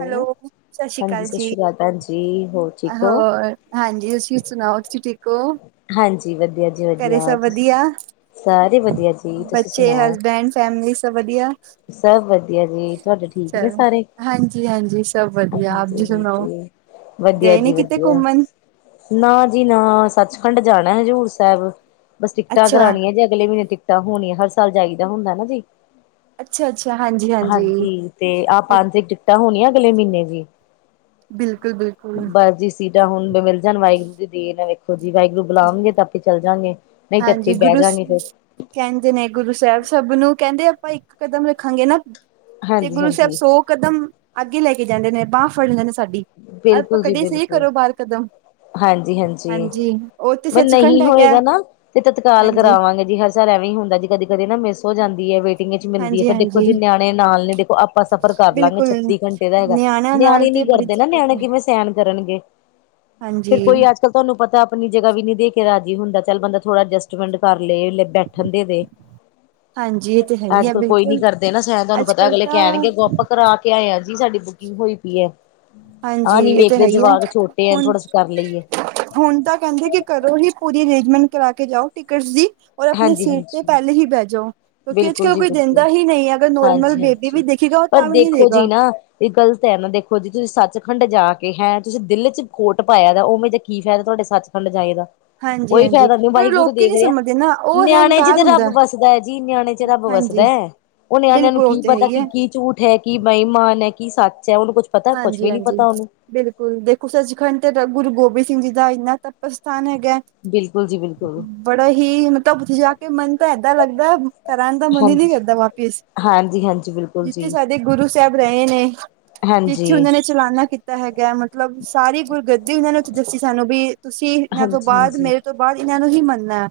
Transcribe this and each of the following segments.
Hello, ਸਸ ਸ਼੍ਰੀ ਹਾਂਜੀ ਕਾਲ ਸਤਿ ਜੀ, ਸ਼੍ਰੀ ਅਕਾਲ ਭੈਣ ਜੀ ਹੋਰ ਠੀਕ ਹੋ ਹੋਰ ਹਾਂਜੀ, ਤੁਸੀਂ ਸੁਣਾਓ ਤੁਸੀਂ ਠੀਕ ਓ ਹਾਂਜੀ ਵਧੀਆ ਜੀ ਘਰੇ ਵਧੀਆ ਸਭ ਤੁਸੀਂ ਵਧੀਆ? ਸਾਰੇ ਵਧੀਆ ਜੀ ਤੁਸੀਂ ਬੱਚੇ, ਸੁਣਾਓ ਹਸਬੈਂਡ, ਫੈਮਲੀ, ਸਭ ਵਧੀਆ? ਸਭ ਵਧੀਆ ਜੀ, ਤੁਹਾਡੇ ਠੀਕ ਨੇ ਚਲੋ, ਸਾਰੇ? ਹਾਂਜੀ-ਹਾਂਜੀ ਸਭ ਵਧੀਆ, ਆਪ ਜੀ ਸੁਣਾਓ? [unintelligible] ਵਧੀਆ ਗਏ ਨੀ ਜੀ ਕਿਤੇ ਵਧੀਆ। ਘੁੰਮਣ? ਨਾ ਜੀ ਨਾ, ਸੱਚਖੰਡ ਜਾਣਾ ਹਜ਼ੂਰ ਸਾਹਿਬ ਬਸ ਟਿਕਟਾਂ ਅੱਛਾ, ਕਰਾਣੀਆਂ ਜੇ ਅਗਲੇ ਮਹੀਨੇ ਟਿਕਟਾਂ ਹੋਣੀਆਂ ਹਰ ਸਾਲ ਜਾਈਦਾ ਹੁੰਦਾ ਨਾ ਜੀ। ਅੱਛਾ-ਅੱਛਾ ਹਾਂਜੀ-ਹਾਂਜੀ। ਹਾਂਜੀ ਤੇ ਆਹ ਪੰਜ ਟਿਕਟਾਂ ਹੋਣੀਆਂ ਅਗਲੇ ਮਹੀਨੇ ਦੀ, ਬਿਲਕੁਲ-ਬਿਲਕੁਲ। ਹਾਂਜੀ ਬਿਲਕੁਲ ਬਿਲਕੁਲ ਬਸ ਜੀ। ਸੀਟਾਂ ਹੁਣ ਮਿਲ ਜਾਣ ਵਾਹਿਗੁਰੂ ਦੀ ਦੇਣ ਹੈ ਵੇਖੋ ਜੀ ਵਾਹਿਗੁਰੂ ਬੁਲਾਣਗੇ ਤਾਂ ਆਪੇ ਚੱਲ ਜਾਗੇ। ਨਹੀਂ ਤੇ ਇੱਥੇ ਹਾਂਜੀ। ਹੀ ਬਹਿ ਗੁਰੂ ਜਾਂਗੇ ਫਿਰ ਕਹਿੰਦੇ ਨੇ ਗੁਰੂ ਸਾਹਿਬ ਸਭ ਨੂੰ ਕਹਿੰਦੇ ਆਪਾਂ ਇੱਕ ਕਦਮ ਰੱਖਾਂਗੇ ਨਾ ਤੇ ਹਾਂਜੀ ਗੁਰੂ ਸਾਹਿਬ ਹਾਂਜੀ ਸੌ ਕਦਮ, ਅੱਗੇ ਲੈ ਕੇ ਜਾਂਦੇ ਨੇ ਬਾਂਹ ਫੜ ਜਾਂਦੇ ਨੇ ਸਾਡੀ, ਆਪਾਂ ਬਿਲਕੁਲ ਜੀ ਕਢੀ ਸੀ ਬਿਲਕੁਲ ਘਰੋ ਬਾਹਰ ਕਦਮ ਹਾਂਜੀ ਹਾਂਜੀ, ਉੱਥੇ ਮੰਨ ਸੱਚਖੰਡ ਨਹੀਂ ਹੈਗਾ ਹੋਏਗਾ ਨਾ ਤੇ ਤੱਤਕਾਲ ਹਾਂਜੀ ਕਰਾਵਾਂਗੇ ਜੀ ਹਰ ਸਾਲ ਐਵੇਂ ਹੀ ਹੁੰਦਾ ਜੀ ਕਦੀ ਕਦੇ ਨਾ ਮਿਸ ਹੋ ਜਾਂਦੀ ਹੈ ਵੇ। ਕਿੰਨੇ ਚ ਮਿਲਦੀ ਹੈ ਹਾਂਜੀ ਫ਼ਿਰ ਦੇਖੋ ਹਾਂਜੀ ਜੀ ਨਿਆਣੇ ਨਾਲ ਨੇ ਦੇਖੋ ਆਪਾਂ ਸਫ਼ਰ ਕਰ ਲਾਂਗੇ ਬਿਲਕੁਲ ਛੱਤੀ ਘੰਟੇ ਦਾ ਬਸ, ਨਿਆਣਿਆਂ ਨਾਲ ਨਿਆਣੇ ਤੇ ਨੀ ਬੜੀ ਕਰਦੇ ਨਾ ਦਿੱਕਤ ਨਿਆਣੇ ਹੈ ਕਿਵੇਂ ਸੈਣ ਕਰਨਗੇ, ਹਾਂਜੀ ਫਿਰ ਕੋਈ ਅੱਜ ਕੱਲ ਤੁਹਾਨੂੰ ਪਤਾ ਆਪਣੀ ਜਗ੍ਹਾ ਵੀ ਨੀ ਦੇ ਕੇ ਰਾਜੀ ਹੁੰਦਾ ਚੱਲ ਬੰਦਾ ਥੋੜਾ ਅਡਜਸਟਮੈਂਟ ਕਰ ਲੇ ਲੈ ਬੈਠਣ ਦੇ ਦੇ। [inaudible] ਹਾਂਜੀ ਇਹ ਤੇ ਹੈ ਹੀ ਅੱਜ ਹੈ ਕੱਲ ਕੋਈ ਨੀ ਬਿਲਕੁਲ ਕਰਦੇ ਨਾ ਸਾਹਿਣ ਤੁਹਾਨੂੰ ਅੱਜ ਪਤਾ ਕੱਲ ਅਗਲੇ ਤਾਂ ਕਹਿਣਗੇ ਕਿਉ ਆਪ ਕਰਾ ਕੇ ਆਏਆ ਜੀ ਸਾਡੀ ਬੁਕਿੰਗ ਹੋਈ ਪੀ ਐ। ਹਾਂਜੀ ਇਹ ਤੇ ਹੈ ਹੀ ਆ। ਛੋਟੇ ਆ ਹੂ ਥੋੜਾ ਕਰ ਲਈਏ ਹੁਣ ਤਾਂ ਕਹਿੰਦੇ ਕੀ ਘਰੋ ਹੀ ਪੂਰੀ ਅਰੇਂਜਮੈਂਟ ਕਰਾ ਕੇ ਜਾਓ ਟਿਕਟਸ ਦੀ ਔਰ ਆਪਣੇ ਹਾਂਜੀ ਸੀਟ ਤੇ ਹਾਂਜੀ ਪਹਿਲੇ ਹੀ ਬਹਿ ਜਾਓ, ਕਿਉਂਕਿ ਅੱਜ ਬਿਲਕੁਲ ਕੱਲ ਜੀ ਕੋਈ ਬਿਲਕੁਲ ਦਿੰਦਾ ਹੀ ਨਹੀਂ ਹੈ ਅਗਰ ਨੋਰਮਲ ਬੇਬੀ ਵੀ ਹਾਂਜੀ-ਹਾਂਜੀ ਦੇਖੇਗਾ ਪਰ ਤਾਂ ਵੀ ਨਹੀਂ ਦੇਖੋ ਦੇਗਾ ਜੀ ਨਾ ਇਹ ਗਲਤ ਹੈ ਨਾ ਦੇਖੋ ਜੀ ਤੁਸੀਂ ਸੱਚਖੰਡ ਜਾ ਕੇ ਹੈਂ ਤੁਸੀਂ ਦਿਲ ਚ ਖੋਟ ਪਾਇਆ ਤਾਂ ਉਹਵੇਂ ਯੇ ਕੀ ਫੇਦਾ ਹੈ ਤੁਹਾਡੇ ਸੱਚ ਖੰਡ ਜਾਏ ਦਾ। ਹਾਂਜੀ ਕੋਈ ਹਾਂਜੀ ਫਾਇਦਾ ਨੀ ਪਰ ਉਹ ਵਾਹਿਗੁਰੂ ਤੇ ਲੋਕ ਦੇਖ ਨੀ ਰਿਹਾ ਸਮਝਦੇ ਨਾ ਉਹ ਨਿਆਣੇ ਚ ਹੰਕਾਰ ਤੇ ਰੱਬ ਹੁੰਦਾ ਵਸੱਦਾ ਹੈ ਜੀ ਨਿਆਣੇ ਚ ਰੱਬ ਵਸੱਦਾ ਹਾਂਜੀ ਐ, ਉਹ ਨਿਆਣਿਆਂ ਨੂੰ ਬਿਲਕੁਲ ਉਹ ਕੀ ਤੇ ਹੈ ਪਤਾ ਹੀ ਹੈ ਕਿ ਕੀ ਕੀ ਝੂਠ ਹੈ ਕਿ ਬੇਈਮਾਨ ਹੈ ਕੀ ਸੱਚ ਹੈ ਉਹਨੂੰ ਕੁਝ ਪਤਾ ਕੁਝ ਹਾਂਜੀ ਵੀ ਨਹੀਂ ਹਾਂਜੀ ਪਤਾ ਉਹਨੂੰ। ਬਿਲਕੁਲ ਦੇਖੋ ਸੱਚਖੰਡ ਤੇ ਗੁਰੂ ਗੋਬਿੰਦ ਸਿੰਘ ਜੀ ਦਾ ਇੰਨਾ ਤਪ ਸਥਾਨ ਹੈਗਾ। ਬਿਲਕੁਲ ਜੀ ਬਿਲਕੁਲ। ਬੜਾ ਹੀ ਮਤਲਬ ਉੱਥੇ ਜਾ ਕੇ ਮਨ ਤਾਂ ਏਦਾਂ ਲੱਗਦਾ। ਘਰ ਆਨ ਦਾ ਮਨ ਹੀ ਨੀ ਹਾਂਜੀ ਕਰਦਾ ਵਾਪਿਸ ਹਾਂਜੀ-ਹਾਂਜੀ ਬਿਲਕੁਲ ਜਿੱਥੇ ਜੀ ਸਾਡੇ ਗੁਰੂ ਸਾਹਿਬ ਰਹੇ ਨੇ। ਹਾਂਜੀ ਜਿੱਥੇ ਉਹਨਾਂ ਨੇ ਚਲਾਨਾ ਕੀਤਾ ਹੈਗਾ ਮਤਲਬ ਸਾਰੀ ਗੁਰਗੱਦੀ ਉਹਨਾਂ ਨੇ ਉੱਥੇ ਦੱਸੀ ਸਾਨੂੰ ਵੀ ਤੁਸੀਂ। ਇਹਨਾਂ ਤੋਂ ਬਾਅਦ ਹਾਂਜੀ-ਹਾਂਜੀ ਮੇਰੇ ਤੋਂ ਬਾਅਦ ਇਹਨਾਂ ਨੂੰ ਹੀ ਮੰਨਣਾ।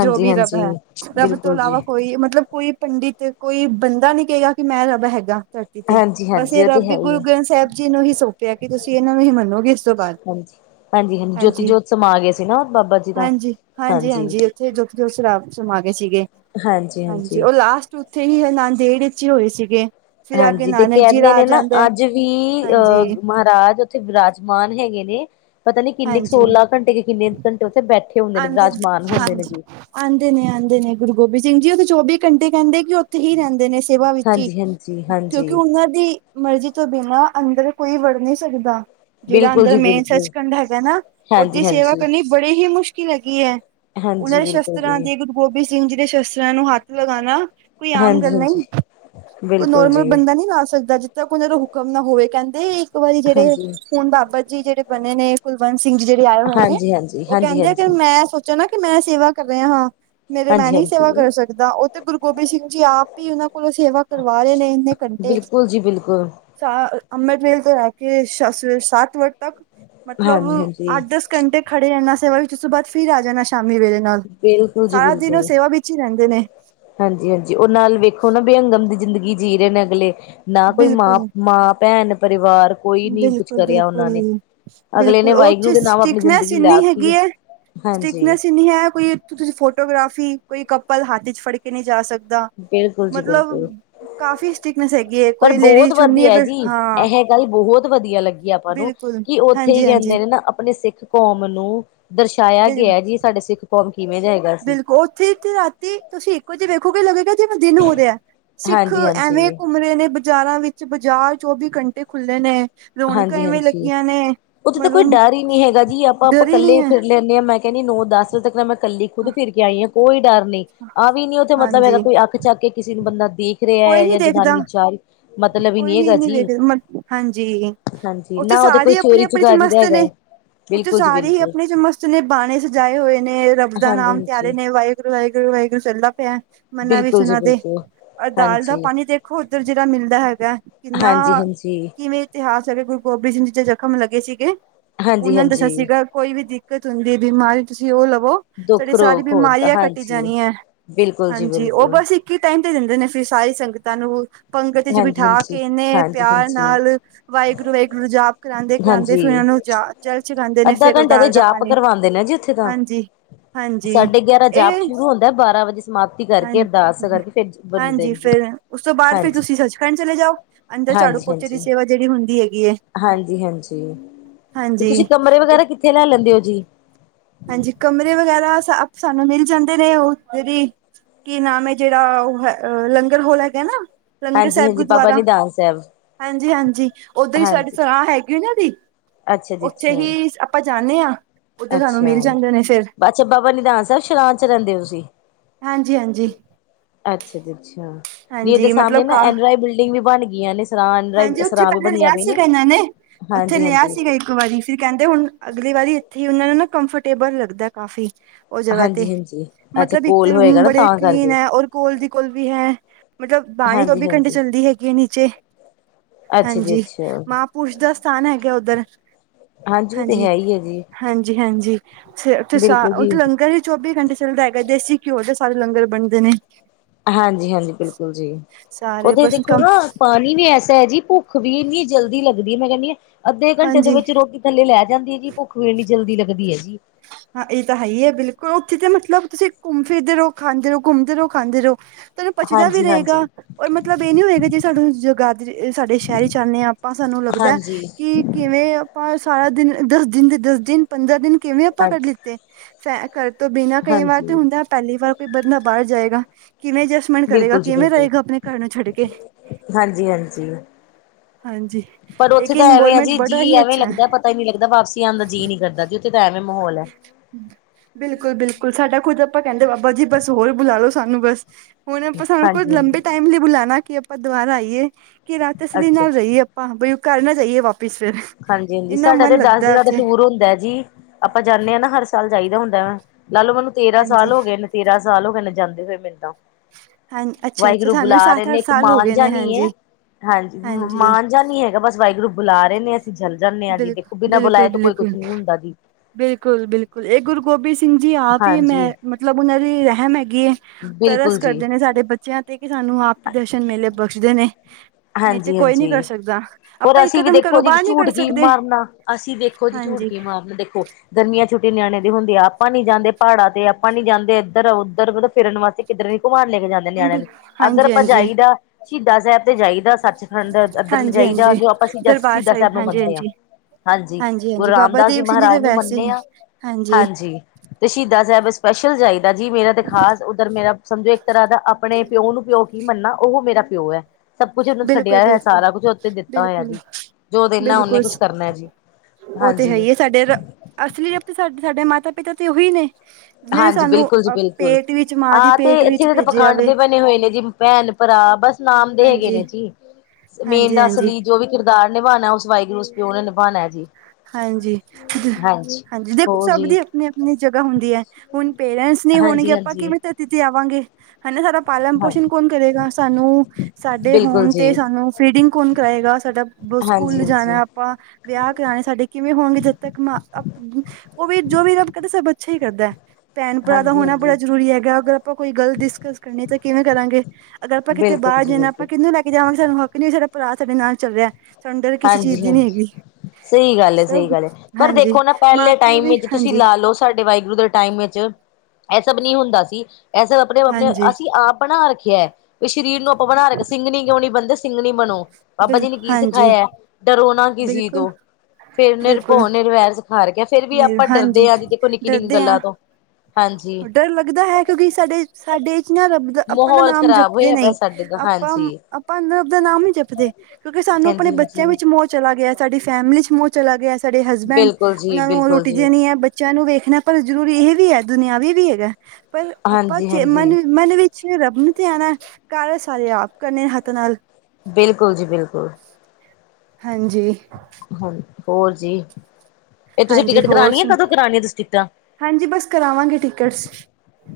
ਜੋ ਵੀ ਰੱਬ ਹੈ। ਰੱਬ ਤੋਂ ਬਿਲਕੁਲ ਜੀ ਇਲਾਵਾ ਕੋਈ ਮਤਲਬ ਕੋਈ ਪੰਡਿਤ, ਕੋਈ ਬੰਦਾ ਨੀ ਕਹੇਗਾ ਕਿ ਮੈਂ ਰੱਬ ਹੈਗਾ ਧਰਤੀ ਤੇ ਬਸ ਹਾਂਜੀ-ਹਾਂਜੀ ਇਹ ਉਹ ਤੇ ਰੱਬ ਹੈ ਹੀ ਹੈ ਮੈਂ ਸਾਹਿਬ ਜੀ ਨੂੰ ਹੀ ਸੌਪਿਆ ਕਿ ਤੁਸੀਂ ਇਹਨਾਂ ਨੂੰ ਹੀ ਮੰਨੋਗੇ। ਤੋਂ ਬਾਅਦ ਹਾਂਜੀ ਹਾਂਜੀ ਹਾਂਜੀ ਜੋਤੀ ਜੋਤ ਸਮਾ ਗਏ ਸੀ ਨਾ ਉਹ ਬਾਬਾ ਜੀ ਦਾ ਹਾਂਜੀ। ਭੈਂਜੀ ਉੱਥੇ ਜੋਤੀ ਜੋਤਿ ਸ਼ਰਾ ਸਮਾ ਗਏ ਸੀਗੇ। ਹਾਂਜੀ ਹਾਂਜੀ। ਉਥੇ ਹੀ ਨਾਂਦੇੜ ਵਿੱਚ ਹੀ ਹੋਏ ਸੀਗੇ। ਫਿਰ ਅੱਗੇ ਹਾਂਜੀ ਤੇ ਨਾਨਕ ਜੀ ਕਹਿੰਦੇ ਰਾਹ ਨੇ ਨਾ ਜਾਂਦਾ ਅੱਜ ਵੀ ਹਾਂਜੀ ਅਹ ਮਹਾਰਾਜ ਉੱਥੇ ਵਿਰਾਜਮਾਨ ਹੈਗੇ ਨੇ। ਪਤਾ ਨੀ ਕਿੰਨੇ ਕੁ ਹਾਂਜੀ ਸੋਲਾਂ ਘੰਟੇ ਕਿ ਕਿੰਨੇ ਘੰਟੇ ਉੱਥੇ ਬੈਠੇ ਹੁੰਦੇ ਨੇ ਵਿਰਾਜਮਾਨ ਹੁੰਦੇ ਨੇ ਜੀ। ਆਉਂਦੇ ਨੇ ਆਉਂਦੇ ਨੇ ਗੁਰੂ ਗੋਬਿੰਦ ਸਿੰਘ ਜੀ ਉੱਥੇ ਚੌਵੀ ਘੰਟੇ ਕਹਿੰਦੇ ਕਿ ਉੱਥੇ ਹੀ ਰਹਿੰਦੇ ਨੇ। ਸੇਵਾ ਵਿੱਚ ਹੀ ਹਾਂਜੀ, ਹਾਂਜੀ, ਕਿਉਂਕਿ ਹਾਂਜੀ ਉਹਨਾਂ ਦੀ ਮਰਜ਼ੀ ਤੋਂ ਬਿਨਾਂ ਅੰਦਰ ਕੋਈ ਵੜ ਨਹੀਂ ਸਕਦਾ। ਜਿਹੜਾ ਬਿਲਕੁਲ ਅੰਦਰ ਜੀ ਮੇਨ ਸੱਚ ਬਿਲਕੁਲ ਹੈਗਾ ਨਾ, ਉਹਦੀ ਹਾਂਜੀ, ਸੇਵਾ ਹਾਂਜੀ। ਕਰਨੀ ਬੜੀ ਹੀ ਮੁਸ਼ਕਿਲ ਹੈਗੀ ਹੈ। ਉਹਨਾਂ ਹਾਂਜੀ ਦੇ ਬਿਲਕੁਲ ਸ਼ਸਤਰਾਂ ਜੀ, ਦੇ ਗੁਰੂ ਗੋਬਿੰਦ ਸਿੰਘ ਜੀ ਦੇ ਸ਼ਸਤਰਾਂ ਨੂੰ ਹੱਥ ਲਗਾਣਾ। ਕੋਈ ਆਮ ਹਾਂਜੀ, ਗੱਲ ਹਾਂਜੀ ਨਹੀਂ। ਬਿਲਕੁਲ ਜੀ। ਨੀ ਲਾ ਸਕਦਾ ਜਦ ਤਕ ਉਹਨਾਂ ਦਾ ਹੁਕਮ ਨਾ ਹੋਵੇ ਕਹਿੰਦੇ ਇੱਕ ਵਾਰੀ ਜਿਹੜੇ ਹਾਂਜੀ। ਹੁਣ ਬਾਬਰ ਜੀ ਜਿਹੜੇ ਬਣੇ ਨੇ ਕੁਲਵੰਤ ਸਿੰਘ ਜੀ ਜਿਹੜੇ ਆਏ ਹੋਏ ਨੇ ਹਾਂਜੀ, ਹਾਂਜੀ, ਉਹ ਹਾਂਜੀ, ਕਹਿੰਦੇ ਕਿ ਹਾਂਜੀ, ਮੈਂ ਸ ਚੌ ਨਾ ਕਿ ਮੈਂ ਸੇਵਾ ਕਰ ਰਿਹਾ ਹਾਂ। ਮੇਰੇ ਮੈਂ ਹਾਂਜੀ, ਨਹੀਂ ਸੇਵਾ ਹਾਂਜੀ ਕਰ ਸਕ ਦਾ ਉਤੇ ਗੁਰੂ ਗੋਬਿੰਦ ਸਿੰਘ ਜੀ ਆਪ ਹੀ ਉਹਨਾਂ ਕੋਲੋਂ ਸੇਵਾ ਕਰਵਾ ਰਹੇ ਨੇ ਇੰਨੇ ਘੰਟੇ। ਬਿਲਕੁਲ ਜੀ ਬਿਲਕੁਲ। ਸਾ ਅੰਬਰਵੇਲ ਤੋਂ ਲੇਹਿ ਕੇ ਸਾਸ਼ਵੇਦ ਸ਼ਾਸ ਵੇਦ ਤੱਕ ਮਤਲਬ ਹਾਂਜੀ, ਹਾਂਜੀ। ਆਠ ਦਸ ਘੰਟੇ ਖੜੇ ਰਹਿਣਾ ਸੇਵਾ ਵਿੱਚ ਉਸ ਤੋਂ ਬਾਅਦ ਫਿਰ ਆ ਜਾਣਾ ਸ਼ਾਮੀ ਵੇਲੇ ਨਾਲ ਬਿਲਕੁਲ ਜੀ ਸਾਰਾ ਦਿਨ ਉਹ ਬਿਲਕੁਲ ਸੇਵਾ ਵਿੱਚ ਹੀ ਰਹਿੰਦੇ ਨੇ। ਹਾਂਜੀ ਹਾਂਜੀ ਉਹ ਨਾਲ ਵੇਖੋ ਨਾ ਬੇਹੰਗਮ ਦੀ ਜ਼ਿੰਦਗੀ ਜੀ ਰਹੇ ਨੇ ਅਗਲੇ ਨਾ ਕੋਈ ਮਾਂ ਬਿਲਕੁਲ ਮਾਂ ਭੈਣ ਪਰਿਵਾਰ ਕੋਈ ਨੀ ਕੁਛ ਬਿਲਕੁਲ, ਕਰਿਆ ਉਹਨਾਂ ਬਿਲਕੁਲ, ਨੇ ਹੀ ਅਗਲੇ ਨੇ ਬਿਲਕੁਲ ਉਹ ਵਾਹਿਗੁਰੂ ਉਥੇ ਦੇ ਨਾਮ ਆਪਣੀ ਸਟਿਕਨੈਸ ਜ਼ਿੰਦਗੀ ਇੰਨੀ ਲਾਤੀ ਹੈਗੀ ਹੈ ਏ। ਹਾਂਜੀ ਸਟਿਕਨੈਸ ਇੰਨੀ ਹੈ ਕੋਈ ਤੁਸੀਂ ਫੋਟੋਗ੍ਰਾਫੀ ਕੋਈ ਕੱਪਲ ਹੱਥ ਚ ਫੜ ਕੇ ਨਹੀਂ ਜਾ ਸਕਦਾ। ਬਿਲਕੁਲ ਜੀ ਮਤਲਬ ਬਿਲਕੁਲ ਕਾਫ਼ੀ ਸਟਿਕਨੈਸ ਹੈਗੀ ਹੈ। ਪਰ ਕੋਈ ਬਹੁਤ ਲੇਡੀਜ਼ ਚੁੰਨੀ ਵਧੀਆ ਅਗਰ ਜੀ ਹਾਂ। ਇਹ ਗੱਲ ਬਹੁਤ ਵਧੀਆ ਲੱਗੀ ਆਪਾਂ ਨੂੰ ਬਿਲਕੁਲ ਕਿ ਉੱਥੇ ਹੀ ਹਾਂਜੀ ਹਾਂਜੀ ਕਹਿੰਦੇ ਨੇ ਨਾ ਆਪਣੇ ਸਿੱਖ ਕੌਂਮ ਨੂੰ ਦਰਸਾਇਆ ਬਿਲ ਗਿਆ ਜੀ ਸਾਡੇ ਸਿੱਖ ਕੌਮ ਕਿਵੇਂ ਦੇ ਹੈਗਾ। ਸੀ ਬਿਲਕੁਲ ਉੱਥੇ ਤੇ ਰਾਤੀ ਤੁਸੀਂ ਕੁੱਝ ਵੇਖੋਗੇ ਲੱਗੇਗਾ ਜਿਵੇ ਦਿਨ ਹੋ ਰਿਹਾ ਆ ਸਿੱਖ ਹਾਂਜੀ ਐਵੇਂ ਹਾਂਜੀ ਘੁੰਮ ਰਹੇ ਨੇ। ਬਾਜ਼ਾਰਾਂ ਵਿੱਚ ਬਾਜ਼ਾਰ ਚੌਵੀ ਘੰਟੇ ਖੁੱਲ੍ਹੇ ਨੇ। ਰੌਣਕਾਂ ਹਾਂਜੀ, ਐਵੇਂ ਹਾਂਜੀ ਲੱਗੀਆਂ ਨੇ ਉੱਥੇ ਤਾਂ ਕੋਈ ਮਤਲਬ ਡਰ ਹੀ ਨਹੀਂ ਹੈਗਾ ਜੀ ਆਪਾਂ ਆਪਾਂ ਡਰ ਹੀ ਨਹੀਂ ਇਕੱਲੇ ਹੈ ਫਿਰਲੇ ਕੇ ਮੈਂ ਕਹਿੰਦੀ ਹਾਂ ਨੋ ਦੱਸ ਵਜੇ ਤੱਕ ਮੈਂ ਕੱਲੀ ਖੁਦ ਫਿਰ ਕੇ ਆਈ ਹਾਂ ਕੋਈ ਡਰ ਨਹੀਂ। ਆਹ ਵੀ ਨੀ ਉੱਥੇ ਮਤਲਬ ਹੈਗਾ। ਹਾਂਜੀ ਕੋਈ ਅੱਖ ਚੱਕ ਕੇ ਕਿਸੇ ਨੂੰ ਬੰਦਾ ਦੇਖ ਵੇਖ ਕੋਈ ਰਿਹਾ ਨੀ ਜਾਂ ਦੇਖਦਾ ਜਨਾਨੀ ਚਲਰੀ ਮਤਲਬ ਹੀ ਨੀ ਹੈਗਾ ਜੀ। ਹਾਂਜੀ ਹਾਂਜੀ--ਉੱਥੇ ਨਾ ਉਹਦੇ ਕੋਈ ਸਾਰੇ ਆਪਣੇ- ਚੋਰੀ ਆਪਣੇ ਚ ਚੁਕਾਰੀ ਦਾ ਮਸਤ ਹੈਗਾ ਨੇ, ਹੈ ਉੱਥੇ ਬਿਲਕੁਲ ਜੀ ਸਾਰੇ ਹੀ ਬਿਲਕੁਲ ਆਪਣੇ ਚ ਮਸਤ ਇਤਨੇ ਬਾਣੇ ਸਜਾਏ ਹੋਏ ਨੇ, ਰੱਬ ਦਾ ਹਾਂਜੀ ਨਾਮ ਧਿਆ ਰੇ ਹਾਂਜੀ ਨੇ, ਵਾਹਿਗੁਰੂ, ਵਾਹਿਗੁਰੂ, ਵਾਹਿਗੁਰੂ ਚੱਲਦਾ ਪਿਆ। ਬਿਲਕੁਲ ਜੀ ਬਿਲਕੁਲ। ਆ ਦਾਲ ਦਾ ਹਾਂਜੀ ਪਾਣੀ ਦੇਖੋ ਓਧਰ ਜਿਹੜਾ ਮਿਲਦਾ ਹੈਗਾ, ਕਿੰਨਾ ਹਾਂਜੀ ਹਾਂਜੀ ਕਿਵੇਂ ਇਤਿਹਾਸ ਸ ਗੁਰੂ ਗੋਬਿੰਦ ਸਿੰਘ ਜੀ ਦੇ ਜਖਮ ਲੱਗੇ ਸੀਗੇ, ਹਾਂਜੀ ਉਹਨਾਂ ਨੇ ਦੱਸਿਆ ਹਾਂਜੀ ਸੀਗਾ ਕੋਈ ਵੀ ਦਿੱਕਤ ਹੁੰਦੀ ਬਿਮਾਰੀ, ਤੁਸੀਂ ਉਹ ਲਵੋ ਤੁਹਾਡੀ ਦੁੱਖ ਸਾਰੀ ਰੋਗ ਹੋਦਾ ਬਿਮਾਰੀਆਂ ਕੱਟੀ ਹਾਂਜੀ ਜਾਣੀਆ ਬਿਲਕੁਲ ਜੀ ਹਾਂਜੀ, ਉਹ ਬਿਲਕੁਲ ਬਸ ਇੱਕ ਇਕ ਟਾਈਮ ਤੇ ਦਿੰਦੇ ਨੇ, ਫਿਰ ਸਾਰੀ ਸੰਗਤਾਂ ਨੂੰ ਪੰਗਤ ਚ ਹਾਂਜੀ ਬਿਠਾ ਹਾਂਜੀ ਕੇ ਇੰਨੇ ਹਾਂਜੀ ਪਿਆਰ ਹਾਂਜੀ ਨਾਲ, ਵਾਹਿਗੁਰੂ- ਵਾਹਿਗੁਰੂ ਜਾਪ ਕਰਾਂਦੇ ਕਰਾਂਦੇ ਫਿਰ ਹਾਂਜੀ ਉਹਨਾਂ ਨੂੰ ਜਾ ਜਲ ਛਕਾਂਦੇ ਨੇ ਅੱਧਾ ਫਿਰ ਉਹ ਘੰਟਾ ਤੇ ਦਾਲ ਦਾ ਜਾਪ ਪਾਣੀ ਕਰਵਾਉਂਦੇ ਨੇ ਜੀ ਉੱਥੇ ਤਾਂ ਹਾਂਜੀ ਹਾਂਜੀ ਇਹ ਬਸ ਬਾਰਾਂ ਵਜੇ ਸਮਾਪਤੀ ਹਾਂ ਕਰਕੇ, ਅਰਦਾਸ ਕਰਕੇ ਫਿਰ ਬਦਲਦੇ ਜੀ ਹਾਂਜੀ। ਸਚਖੰਡ ਚਲੇ ਜਾਓ, ਅੰਦਰ ਝਾੜੂ ਹਾਂਜੀ ਪੋਚੇ ਦੀ ਹਾਂਜੀ ਸੇਵਾ ਜਿਹੜੀ ਹੁੰਦੀ ਹੈਗੀ ਏ। ਹਾਂਜੀ, ਹਾਂਜੀ। ਤੇ ਹਾਂਜੀ। ਤੁਸੀਂ ਕਮਰੇ ਵਗੈਰਾ ਕਿੱਥੇ ਲੈ ਲੈਂਦੇ ਹੋ ਜੀ। ਹਾਂਜੀ, ਕਮਰੇ ਵਗੈਰਾ ਸਾਨੂੰ ਮਿਲ ਜਾਂਦੇ ਨੇ ਉੱਧਰ ਹੀ ਕੀ ਨਾਮ ਹੈ ਜਿਹੜਾ, ਉਹ ਹੈ ਲੰਗਰ ਹੋਲ ਹੈਗਾ ਨਾ ਲੰਗਰ ਹਾਂਜੀ ਸਾਹਿਬ ਹਾਂਜੀ ਬਾਬਾ ਗੁਰਦੁਆਰਾ, ਨਿਧਾਨ ਸਾਹਿਬ ਹਾਂਜੀ-ਹਾਂਜੀ ਉਧਰ ਹੀ ਸਾਡੀ ਹਾਂਜੀ ਸਰਾਹ ਹੈਗੀ ਆ ਜੀ। ਅੱਛਾ ਜੀ ਉੱਥੇ ਅੱਛਾ ਹੀ ਆਪਾਂ ਜਾਂਦੇ ਹਾਂ, ਉੱਧਰ ਸਾਨੂੰ ਅੱਛਾ, ਮਿਲ ਜਾਂਦੇ ਨੇ ਫਿਰ ਅੱਛਾ ਬਾਬਾ ਨਿਧਾਨ ਸਾਹਿਬ ਸਰਾਹ ਚ ਰਹਿੰਦੇ ਹੋ ਤੁਸੀਂ। ਹਾਂਜੀ, ਹਾਂਜੀ। ਅੱਛਾ ਜੀ ਅੱਛਾ। ਵੀ ਇਹਦੇ ਹਾਂਜੀ ਮਤਲਬ ਸਾਹਮਣੇ ਨਾ ਕਾ ਐਨਰਾਈ ਬਿਲਡਿੰਗ ਵੀ ਬਣ ਗਈਆਂ ਨੇ ਸਰਾਂ ਐਨਰਾਈ ਸਰਾਂ ਵੀ ਬਣੀਆਂ ਪਈਆ। ਓਥੇ ਲਿਆ ਸੀਗਾ ਇੱਕ ਵਾਰੀ। ਫਿਰ ਕੈੰਦੇ ਹੁਣ ਅਗਲੀ ਵਾਰੀ ਇੱਥੇ ਹੀ ਉਹਨਾਂ ਨੂੰ ਨਾ ਕੰਫਰਟੇਬਲ ਲੱਗਦੈ ਕਾਫ਼ੀ। ਓਹ ਜਗ੍ਹਾ ਤੇ, ਹਾਂਜੀ ਹਾਂਜੀ ਅੱਛਾ ਮਤਲਬ ਇੱਕ ਤੇ ਕੋਲ ਰੂਮ ਹੋਏਗਾ ਨਾ ਬੜੇ ਤਾਂ ਕਲੀਨ ਕਰਕੇ ਐ, ਔਰ ਕੋਲ ਦੀ ਕੋਲ ਵੀ ਹੈ। ਮਤਲਬ ਬਾਣੀ ਹਾਂਜੀ ਚੌਵੀ ਘੰਟੇ ਹਾਂਜੀ ਚੱਲਦੀ ਹੈਗੀ ਹੈ ਨੀਚੇ। ਅੱਛਾ ਜੀ ਹਾਂਜੀ, ਅੱਛਾ ਮਾਂਪੁਰਸ਼ ਦਾ ਸਥਾਨ ਹੈਗਾ ਓਧਰ। ਉਹ ਤੇ ਹਾਂਜੀ, ਹੈ ਹੀ ਹੈ ਜੀ ਹਾਂਜੀ -ਹਾਂਜੀ ਫੇ ਉੱਥੇ ਸਾ ਬਿਲਕੁਲ ਜੀ ਉੱਥੇ ਲੰਗਰ ਚੌਬੀ ਘੰਟੇ ਚੱਲਦਾ ਹੈਗਾ, ਦੇਸੀ ਘਿਓ ਦੇ ਸਾਰੇ ਲੰਗਰ ਬਣਦੇ ਨੇ। ਹਾਂਜੀ- ਹਾਂਜੀ ਬਿਲਕੁਲ ਜੀ, ਸਾਰੇ ਓਹਦੋ ਬਸ ਦੇਖੋ ਕੰਮ ਪਾਣੀ ਵੀ ਐਸਾ ਹੈ ਜੀ, ਭੁੱਖ ਵੀ ਇੰਨੀ ਜਲਦੀ ਲੱਗਦੀ ਐ, ਮੈਂ ਕੈਂਦੀ ਹਾਂ ਅੱਧੇ ਘੰਟੇ ਦੇ ਹਾਂਜੀ ਵਿੱਚ ਰੋਟੀ ਥੱਲੇ ਲੈ ਜਾਂਦੀ ਐ ਜੀ, ਭੁੱਖ ਵੀ ਏਨੀ ਜਲਦੀ ਲੱਗਦੀ ਐ ਜੀ। ਹਾਂ ਏ ਤਾਂ ਹੈ, ਈ, ਆ ਬਿਲਕੁਲ ਉੱਥੇ ਤਾਂ ਮਤਲਬ ਤੁਸੀਂ ਘੁੰਮ ਫਿਰਦੇ ਰਹੋ- ਖਾਂਦੇ ਰਹੋ ਘੁੰਮਦੇ ਰਹੋ -ਖਾਂਦੇ ਰਹੋ। ਤੁਹਾਨੂੰ ਪਚਦਾ ਵੀ ਹਾਂਜੀ ਰਹੇਗਾ, ਹਾਂਜੀ ਔਰ ਮਤਲਬ ਏਹ ਨੀ ਹੋਏਗਾ ਜੇ ਸਾਨੂੰ ਜੁਗਾ ਜੇ ਸਾਡੇ ਸ਼ਹਿਰ ਚ ਆਂਦੇ ਹਾਂ ਆਪਾਂ, ਸਾਨੂੰ ਲੱਗਦਾ ਹਾਂਜੀ ਕਿ ਕਿਵੇਂ ਆਪਾਂ ਸਾਰਾ ਦਿਨ ਦਸ- ਦਿਨ ਦੇ ਦਸ- ਦਿਨ ਪੰਦਰਾਂ- ਦਿਨ ਕਿਵੇਂ ਆਪਾਂ ਕੱਢ ਹਾਂਜੀ ਲਿੱਤੇ ਫੈ ਘਰ ਤੋਂ ਬਿਨਾਂ ਕਈ ਵਾਰ ਤੇ ਹਾਂਜੀ ਹੁੰਦਾ, ਪਹਿਲੀ ਵਾਰ ਕੋਈ ਬੰਦਾ ਨਾ ਬਾਹਰ ਜਾਏਗਾ ਕਿਵੇਂ ਜ ਮੰਨ ਕਰੇਗਾ ਬਿਲਕੁਲ ਜੀ ਕਿਵੇਂ ਬਿਲਕੁਲ ਰਏਗਾ, ਆਪਣੇ ਘਰ ਨੂੰ ਛੱਡ ਕੇ। ਹਾਂਜੀ -ਹਾਂਜੀ ਹਾਂਜੀ ਪਰ ਓਥੇ ਇੱਕ ਤਾਂ ਐਵੇਂ ਆ ਇਨਵਾਇਰਮੈਂਟ ਜੀ ਬੜਾ -ਜੀ ਹੀ ਐਵੇਂ ਅੱਛਾ ਹੈ। ਲੱਗਦਾ ਪਤਾ ਪਤਾ ਨੀ ਲਗਦਾ ਵਾਪਸੀ ਆਣ ਦਾ ਜੀਅ ਨਈ ਕਰਦਾ ਜੀ, ਓਥੇ ਤਾਂ ਐਵੇਂ ਮਾਹੌਲ ਆ। ਬਿਲਕੁਲ -ਬਿਲਕੁਲ ਸਾਡਾ ਖੁੱਦ ਆਪਾਂ ਕੈਂਦੇ, ਬਾਬਾ ਜੀ ਬਸ ਹੋਰ ਬੁਲਾ ਲੋ ਸਾਨੂੰ ਬਸ। ਹੁਣ ਆਪਾਂ ਸਾਨੂੰ ਕੁਝ ਹਾਂਜੀ ਲੰਬੇ ਹਾਂਜੀ ਟਾਈਮ ਲਈ ਬੁਲਾਣਾ ਕਿ ਆਪਾਂ ਦੁਬਾਰਾ ਆਈਏ। ਕੀ ਰਾਤ ਅਸਲੀ ਅੱਛਾ ਨਾਲ ਜੀ ਰਹੀਏ ਆਪਾਂ, ਬਈ ਓਹ ਘਰ ਨਾ ਜਾਈਏ ਵਾਪਿਸ ਫੇਰ ਹਾਂਜੀ ਹਾਂਜੀ ਸਾਡਾ ਤੇ ਦਸ ਦਿਨਾਂ ਦਾ ਟੂਰ ਹੁੰਦਾ ਏ ਜੀ ਆਪਾਂ ਜਾਂਨੇ ਆ ਨਾ ਹਰ ਸਾਲ ਜਾਈਦਾ ਹੁੰਦਾ ਵਾ ਲਾ ਲੋੋ ਮੈਨੂੰ ਤੇਰਾਂ ਸਾਲ ਹਾਂਜੀ ਹੋ ਗਏ ਨੇ ਤੇਰਾਂ ਸਾਲ ਹੋ ਗਏ ਨੇ ਜਾਂਦੇ ਹੋਏ ਮੈਨੁ ਤਾ ਹਾਂ ਅੱਛਾ ਅੱਛਾ ਵਾਹਿਗੁਰੂ ਸਾਨੂੰ ਵੀ ਬੁਲਾ ਰਹੇ ਸੱਤ ਨੇ ਅੱਠ ਇੱਕ ਸਾਲ ਹੋ ਮਾਨ ਗਏ ਜਿਆ ਨੇ ਨਹੀ ਏ ਹਾਂਜੀ ਹਾਂਜੀ ਮਾਨ ਜੇਹਾ ਨੀ ਹੈਗਾ ਬਸ ਵਾਹਿਗੁਰੂ ਬੁਲਾ ਰਹੇ ਨੇ ਅਸੀ ਚਲੇ ਜਾਂਨੇ ਹਾਂ ਜੀ, ਬਿਲਕੁਲ ਦੇਖੋ ਬਿਨਾਂ ਬੁਲਾਏ ਤੋਂ ਕੋਈ ਕੁਛ ਨੀ ਹੁੰਦਾ ਜੀ ਬਿਲਕੁਲ-ਬਿਲਕੁਲ ਇਹ ਗੁਰੂ ਗੋਬਿੰਦ ਸਿੰਘ ਜੀ ਆਪ ਹੀ ਮੈਂ ਹਾਂਜੀ ਮਤਲਬ ਉਹਨਾਂ ਦੀ ਰਹਿਮ ਹੈਗੀ ਏ ਤਰਸ ਬਿਲਕੁਲ ਜੀ ਕਰਦੇ ਨੇ ਸਾਡੇ ਬੱਚਿਆਂ ਤੇ ਕਿ ਸਾਨੂੰ ਆਪ ਹੀ ਦਰਸ਼ਨ ਮੇਲੇ ਬਖਸ਼ਦੇ ਨੇ ਨਹੀਂ ਤੇ ਹਾਂਜੀ ਕੋਈ ਨੀ ਕਰ ਹਾਂਜੀ ਸਕਦਾ ਆਪਾਂ ਔਰ ਅਸੀਂ ਵੀ ਇਕਦਮ ਦੇਖੋ ਘਰੋ ਜੀ ਬਾਹਰ ਨੀ ਕੱਢ ਝੂਠ ਕੀ ਸਕਦੇ ਮਰਨਾ ਅਸੀਂ ਦੇਖੋ ਜੀ ਝੂਠ ਹਾਂਜੀ ਕੀ ਮਾਰਨਾ ਦੇਖੋ ਗਰਮੀਆਂ ਛੁੱਟੀ ਨਿਆਣੇ ਦੇ ਹੁੰਦੀ ਆ ਆਪਾਂ ਨੀ ਜਾਂਦੇ ਪਹਾੜਾਂ ਤੇ ਆਪਾਂ ਨੀ ਜਾਂਦੇ ਇੱਧਰ ਉੱਧਰ ਬ ਫਿਰਨ ਵਾਸਤੇ ਕਿੱਧਰ ਨੀ ਘੁਮਾਉਣ ਲੈ ਕੇ ਜਾਂਦੇ ਨਿਆਣਿਆਂ ਹਾਂਜੀ ਨੂੰ ਅਗਰ ਹਾਂਜੀ ਆਪਾਂ ਜਾਈਦਾ ਸ਼ਹੀਦਾ ਸਾਹਿਬ ਤੇ ਜਾਈਦਾ ਸੱਚਖੰਡ ਇੱਧਰ ਹਾਂਜੀ ਲਿਜਾਈਦਾ ਹਾਂਜੀ ਜੋ ਆਪਾਂ ਦਰਬਾਰ ਸ਼ਹੀਦਾ ਸਾਹਿਬ ਨੂੰ ਹਾਂਜੀ ਮੰਨਦੇ ਹਾਂ ਹਾਂਜੀ ਹਾਂਜੀ ਹਾਂਜੀ ਗੁਰੂ ਬਾਬਾ ਰਾਮਦਾਸ ਜੀ ਦੀਪ ਸਿੰਘ ਦੇ ਮਹਾਰਾਜ ਨੂੰ ਵੈਸੇ ਮੰਨਨੇ ਹੀ ਆ ਹਾਂਜੀ ਅਤੇ ਸ਼ਹੀਦਾ ਸਾਹਿਬ ਸਪੈਸ਼ਲ ਜਾਈਦਾ ਜੀ ਮੇਰਾ ਤੇ ਖਾਸ ਉੱਧਰ ਮੇਰਾ ਸਮਝੋ ਇੱਕ ਤਰ੍ਹਾਂ ਦਾ ਆਪਣੇ ਪਿਓ ਨੂੰ ਪਿਓ ਕੀ ਮੰਨਨਾ ਉਹ ਮੇਰਾ ਪਿਓ ਹੈ ਸਭ ਕੁਛ ਉਹਨੂੰ ਬਿਲਕੁਲ ਛੱਡਿਆ ਹੋਇਆ ਬਿਲਕੁਲ ਸਾਰਾ ਕੁਛ ਉਤੇ ਦਿੱਤਾ ਹੋਇਆ ਬਿਲਕੁਲ ਜੀ ਜੋ ਦੇਨਾ ਉਹਨੇ ਬਿਲਕੁਲ ਕੁਛ ਕਰਨਾ ਜੀ ਉਹ ਤੇ ਹੈ ਹਾਂਜੀ ਹੀ ਏ ਸਾਡੇ ਰ ਅਸਲੀ ਤਾ ਸਾਡੇ ਮਾਤਾ ਪਿਤਾ ਤੇ ਉਹੀ ਨੇ ਜਿਹਨਾਂ ਨੇ ਹਾਂਜੀ ਸਾਨੂੰ ਬਿਲਕੁਲ ਜੀ ਅ ਬਿਲਕੁਲ ਪੇਟ ਵਿੱਚ ਮਾਂ ਦੀ ਆਹ ਤੇ ਪੇਟ ਵਿੱਚ ਏਥੇ ਤੇ ਭੇਜਿਆ ਪਖੰਡ ਵੇ ਦੇ ਬਣੇ ਹੋਏ ਨੇ ਜੀ ਭੈਣ ਭਰਾ ਬਸ ਨਾਮ ਦੇ ਹੈਗੇ ਹਾਂਜੀ ਨੇ ਜੀ ਮੇਨ ਹਾਂਜੀ ਦਾ ਹਾਂਜੀ ਅਸਲੀ ਜੋ ਵੀ ਕਿਰਦਾਰ ਨਿਭਾਣਾ ਉਸ ਵਾਹਿਗੁਰੂ ਉਸ ਪਿਓ ਨੇ ਨਿਭਾਣਾ ਹਾਂਜੀ ਹਾਂਜੀ ਦੇਖੋ ਹੋਰ ਸਭ ਜੀ ਵਦੀਆ ਅਪਣੀ ਅਪਣੀ ਜਗ੍ਹਾ ਹੁੰਦੀ ਹੈ, ਹੁਣ ਪੇਰੈਂਟਸ ਨਹੀਂ ਹੋਣਗੇ ਹਾਂਜੀ ਆਪਾਂ ਹਾਂਜੀ ਕਿਵੇਂ ਧਰਤੀ ਤੇ ਆਵਾਂਗੇ ਹੈਨਾ ਸਾਡਾ ਪਾਲਣ ਹਾਂ ਪੋਸ਼ਣ ਕੌਣ ਕਰੇਗਾ ਸਾਨੂੰ ਸਾਡੇ ਬਿਲਕੁਲ ਹੋਣ ਜੀ ਤੇ ਸਾਨੂੰ ਫੀਡਿੰਗ ਕੌਣ ਕਰਾਏਗਾ ਸਾਡਾ ਹਾਂਜੀ ਸਕੂਲ ਜਾਣਾ ਹਾਂਜੀ ਆਪਾਂ ਵਿਆਹ ਕਰਾਣੇ ਸਾਡੇ ਕਿਵੇਂ ਹੋਣਗੇ ਜਦ ਤੱਕ ਮ ਉਹ ਵੀ ਜੋ ਵੀ ਕਰਦਾ ਸਭ ਅੱਛਾ ਹੀ ਕਰਦਾ ਪੈਣ ਪਰਾ ਦਾ ਹਾਂਜੀ ਹੋਣਾ ਬੜਾ ਹਾਂਜੀ ਜ਼ਰੂਰੀ ਹੈਗਾ ਅਗਰ ਆਪਾਂ ਕੋਈ ਗੱਲ ਡਿਸਕਸ ਕਰਨੀ ਤਾਂ ਕਿਵੇਂ ਕਰਾਂਗੇ ਅਗਰ ਆਪਾਂ ਕਿਤੇ ਬਿਲਕੁਲ ਬਾਹਰ ਜੀ ਜਾਂਣਾ ਏ ਬਿਲਕੁਲ ਆਪਾਂ ਕਿੰਨੂੰ ਲੈ ਕੇ ਜਾਵਾਂਗੇ ਸਾਨੂੰ ਹੱਕ ਨਹੀਂ ਸਾਡਾ ਭਰਾ ਸਾਡੇ ਨਾਲ ਚੱਲ ਰਿਹਾ ਸਾਨੂੰ ਡਰ ਕਿਸੇ ਚੀਜ਼ ਹਾਂਜੀ ਦੀ ਨੀ ਹਾਂਜੀ ਹੈਗੀ ਸਹੀ ਗੱਲ ਹੈ ਸਹੀ ਸਭ ਗੱਲ ਹੈ ਪਰ ਹਾਂਜੀ ਦੇਖੋ ਨਾ ਮਾਂ ਪਹਿਲੇ ਪਿਓ ਟਾਈਮ ਵੀ ਵਿੱਚ ਤੁਸੀਂ ਹਾਂਜੀ ਲਾ ਲਓ ਸਾਡੇ ਵਾਹਿਗੁਰੂ ਦੇ ਟਾਈਮ ਵਿੱਚ ਇਹ ਸਭ ਨਹੀਂ ਹੁੰਦਾ ਸੀ ਇਹ ਸਬ ਅਪਣੇ ਅਪਣੇ ਹਾਂਜੀ ਅਸੀਂ ਆਪ ਬਣਾ ਰੱਖਿਆ ਵੀ ਸਰੀਰ ਨੂੰ ਆਪਾਂ ਬਣਾ ਰੱਖਿਆ ਸਿੰਗਣੀ ਕਿਉਂ ਨਹੀਂ ਬੰਨਦੇ ਸਿੰਗਣੀ ਬਣੋ ਬਾਬਾ ਬਿਲ ਜੀ ਨੇ ਕੀ ਹਾਂਜੀ ਸਿਖਾਇਆ ਡਰੋ ਨਾ ਕਿਸੇ ਬਿਲਕੁਲ ਤੋਂ ਫੇਰ ਬਿਲਕੁਲ ਨਿਰਭਔ ਨਿਰਵੈਰ ਸਿਖਾ ਰਖਿਆ ਨ ਹਾਂਜੀ ਡਰਦੇ ਹਾਂ ਤੋਂ ਹਾਂਜੀ ਡਰ ਲੱਗਦਾ ਹੈ ਕਿਉਂਕਿ ਸਾਡੇ ਸਾਡੇ ਚ ਨਾ ਰੱਬਦਾ ਆਪਾਂ ਨਾ ਮਾਹੌਲ ਨਾਮ ਖ਼ਰਾਬ ਜਪਦੇ ਹੋਇਆ ਪਿਆ ਨਹੀਂ ਸਾਡੇ ਦਾ ਆਪਾਂ ਹਾਂਜੀ ਆਪਾਂ ਰਬ ਦਾ ਨਾਮ ਨੀ ਜਪਦੇ ਕਿਉਂਕਿ ਸਾਨੂੰ ਆਪਣੇ ਹਾਂਜੀ ਬੱਚਿਆਂ ਹਾਂਜੀ ਵਿੱਚ ਮੌਹ ਚਲਾ ਗਿਆ ਸਾਡੀ ਫੈਮਿਲੀ ਚ ਮੋਹ ਚਲਾ ਗਿਆ ਸਾਡੇ ਹਸਬੈਂਡ ਬਿਲਕੁਲ ਜੀ ਉਹਨਾਂ ਨੂੰ ਬਿਲਕੁਲ ਰੋਟੀ ਜੀ ਦੇਣੀ ਬੱਚਿਆਂ ਨੂੰ ਵੇਖਣਾ ਪਰ ਜ਼ਰੂਰੀ ਇਹ ਵੀ ਹੈ ਦੁਨਿਆਵੀ ਵੀ ਹੈਗਾ ਏ ਪਰ ਆਪਾਂ ਹਾਂਜੀ ਚ ਹਾਂਜੀ ਮਨ ਮਨ ਵਿੱਚ ਜੇ ਰੱਬ ਨੂੰ ਧਿਆਣਾ ਕਾਰਜ ਸਾਰੇ ਆਪ ਕਰਨੇ ਹੱਥ ਨਾਲ ਬਿਲਕੁਲ ਜੀ ਬਿਲਕੁਲ ਹਾਂਜੀ ਹਾਂ ਹੋਰ ਜੀ ਇਹ ਤੁਸੀਂ ਹਾਂਜੀ ਟਿਕਟ ਹੋਰ ਕਰਾਣੀ ਹੈ, ਸੁਣ ਕਦੋਂ ਕਰਾਣੀ ਹੈ ਤੁਸੀਂ ਟਿਕਟਾਂ ਹਾਂਜੀ ਬਸ ਕਰਾਵਾਂਗੇ ਟਿਕਟਸ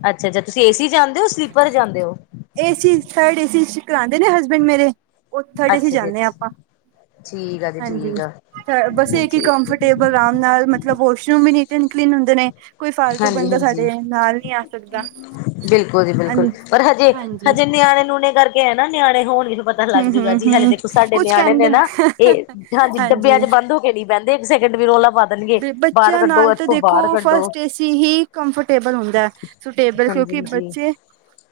ਅੱਛਾ ਅੱਛਾ ਤੁਸੀਂ ਏਸੀ ਜਾਂਦੇ ਔ ਸਲੀਪਰ ਜਾਂਦੇ ਔ ਏਸੀ ਥਰਡ ਏ ਕਰਾਉਂਦੇ ਨੇ ਹਸਬੈਂਡ ਮੇਰੇ ਉਹ ਥਰਡ ਏਸੀ ਅੱਛਾ ਜੀ ਜਾਂਦੇ ਆ ਅੱਛਾ ਆਪਾਂ। ਠੀਕ ਆ ਜੀ ਹਾਂਜੀ, ਠੀਕ ਆ ਬਸ ਇੱਕ ਹੀ ਹਾਂਜੀ ਕੰਫਰਟੇਬਲ ਆਰਾਮ ਨਾਲ ਮਤਲਬ ਵਾਸ਼ਰੂਮ ਵੀ ਨਹੀਂ ਤੇੇ ਨ ਕਲੀਨ ਹੁੰਦੇ ਨੇ। ਕੋਈ ਫਾਲਤੂ ਹਾਂਜੀ ਬੰਦਾ ਸਾਡੇ ਹਾਂਜੀ ਨਾਲ ਨਹੀਂ ਆ ਸਕਦਾ। ਬਿਲਕੁਲ ਜੀ ਬਿਲਕੁਲ ਪਰ ਹਾਂਜੀ ਹਜੇ-ਹਜੇ ਨਿਆਣੇ ਨੂਣੇ ਕਰ ਨਾ ਨਿਆਣੇ ਹੋਣ ਵੀ ਪਤਾ ਲੱਗ ਹਮ ਜੂਗਾ ਹਮ ਜੀ ਹਾਲੇ ਹਮ ਦੇਖੋ ਸਾਡੇ ਕੁਛ ਨਿਆਣੇ ਕਹਿੰਦੇ ਨੇ ਨਾ ਇਹ ਹਾਂਜੀ ਡੱਬਿਆਂ ਚ' ਬੰਦ ਹੋ ਕੇ ਨੀ ਬਹਿੰਦੇ ਇੱਕ ਸੈਕਿੰਡ ਵੀ ਰੌਲਾ ਬੰਦ ਦੇਣਗੇ ਬਾਹਰ ਬੱਚਿਆਂ ਕੱਢੋ ਨਾਲ ਤਾਂ ਇੱਥੋਂ ਦੇਖੋ ਬਾਹਰ ਕੱਢੋ ਫਸਟ ਏਸੀ ਹੀ ਕੰਫਰਟੇਬਲ ਹੁੰਦਾ ਹੈ ਸੁਟੇਬਲ ਹਾਂਜੀ ਕਿਉਂਕਿ ਹਾਂਜੀ ਬੱਚੇ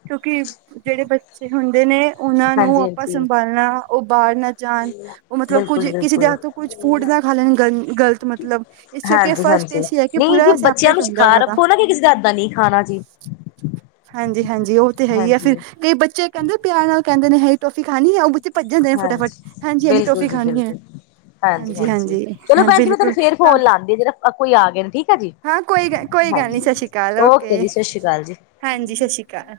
ਕਿਉਂਕਿ ਜਿਹੜੇ ਬੱਚੇ ਹੁੰਦੇ ਨੇ ਉਹਨਾਂ ਨੂੰ ਹਾਂਜੀ ਆਪਾਂ ਹਾਂਜੀ ਸੰਭਾਲਣਾ ਉਹ ਬਾਹਰ ਨਾ ਜਾਣ ਉਹ ਮਤਲਬ ਕੁੱਝ ਬਿਲਕੁਲ ਕਿਸੇ ਦੇ ਬਿਲਕੁਲ ਹੱਥ ਤੋਂ ਕੁੱਝ ਫੂਡ ਨਾ ਖਾ ਲੈਣ ਗ ਗ਼ਲਤ ਮਤਲਬ। ਇਸ ਕਰਕੇ ਫਸਟ ਹਾਂਜੀ-ਹਾਂਜੀ ਏਸੀ ਹੈ ਕਿ ਨਹੀਂ ਜੀ ਪੂਰਾ ਬੱਚਿਆਂ ਸੈਪਰੇਟ ਨੂੰ ਹੁੰਦਾ ਸਿਖਾ ਉਹਨਾਂ ਦਾ ਰੱਖੋ ਨਾ ਕਿਸੇ ਹੰਥ ਦਾ ਨੀ ਖਾਣਾ ਜੀ। ਹਾਂਜੀ-ਹਾਂਜੀ ਉਹ ਤੇ ਹੈ ਹੀ ਆ ਫਿਰ ਕਈ ਬੱਚੇ ਕਹਿੰਦੇ ਪਿਆਰ ਨਾਲ ਕਹਿੰਦੇ ਨੇ ਹੈ ਟੋਫੀ ਖਾਣੀ ਹੈ ਉਹ ਭੱਜ ਜਾਂਦੇ ਨੇ ਫਟਾਫਟ ਹਾਂਜੀ-ਹਾਂਜੀ ਹਾਂਜੀ-ਹਾਂਜੀ ਬਿਲਕੁਲ ਟੋਫੀ ਜੀ ਖਾਣੀ ਹੈ। ਬਿਲਕੁਲ। ਹਾਂਜੀ ਹਾਂਜੀ-ਹਾਂਜੀ ਹਾਂਜੀ ਚਲੋ ਹਾਂ ਭੈਣ ਜੀ ਮੈਂ ਤੁਹਾਨੂੰ ਬਿਲਕੁਲ ਫੇਰ ਤਾਂ ਫੋਨ ਲਾਉਦੀ ਆ ਜਿਹੜਾ ਕੋਈ ਆ ਗਏ ਨੇ ਠੀਕ ਹੈ ਜੀ। ਹਾਂ ਕੋਈ ਗੱਲ ਕੋਈ ਗੱਲ ਨੀ ਹਾਂਜੀ ਸਤਿ ਸ਼੍ਰੀ ਅਕਾਲ ਓਕੇ ਜੀ ਸਤਿ ਸ਼੍ਰੀ ਅਕਾਲ ਜੀ। ਹਾਂਜੀ ਸਤਿ ਸ਼੍ਰੀ ਅਕਾਲ।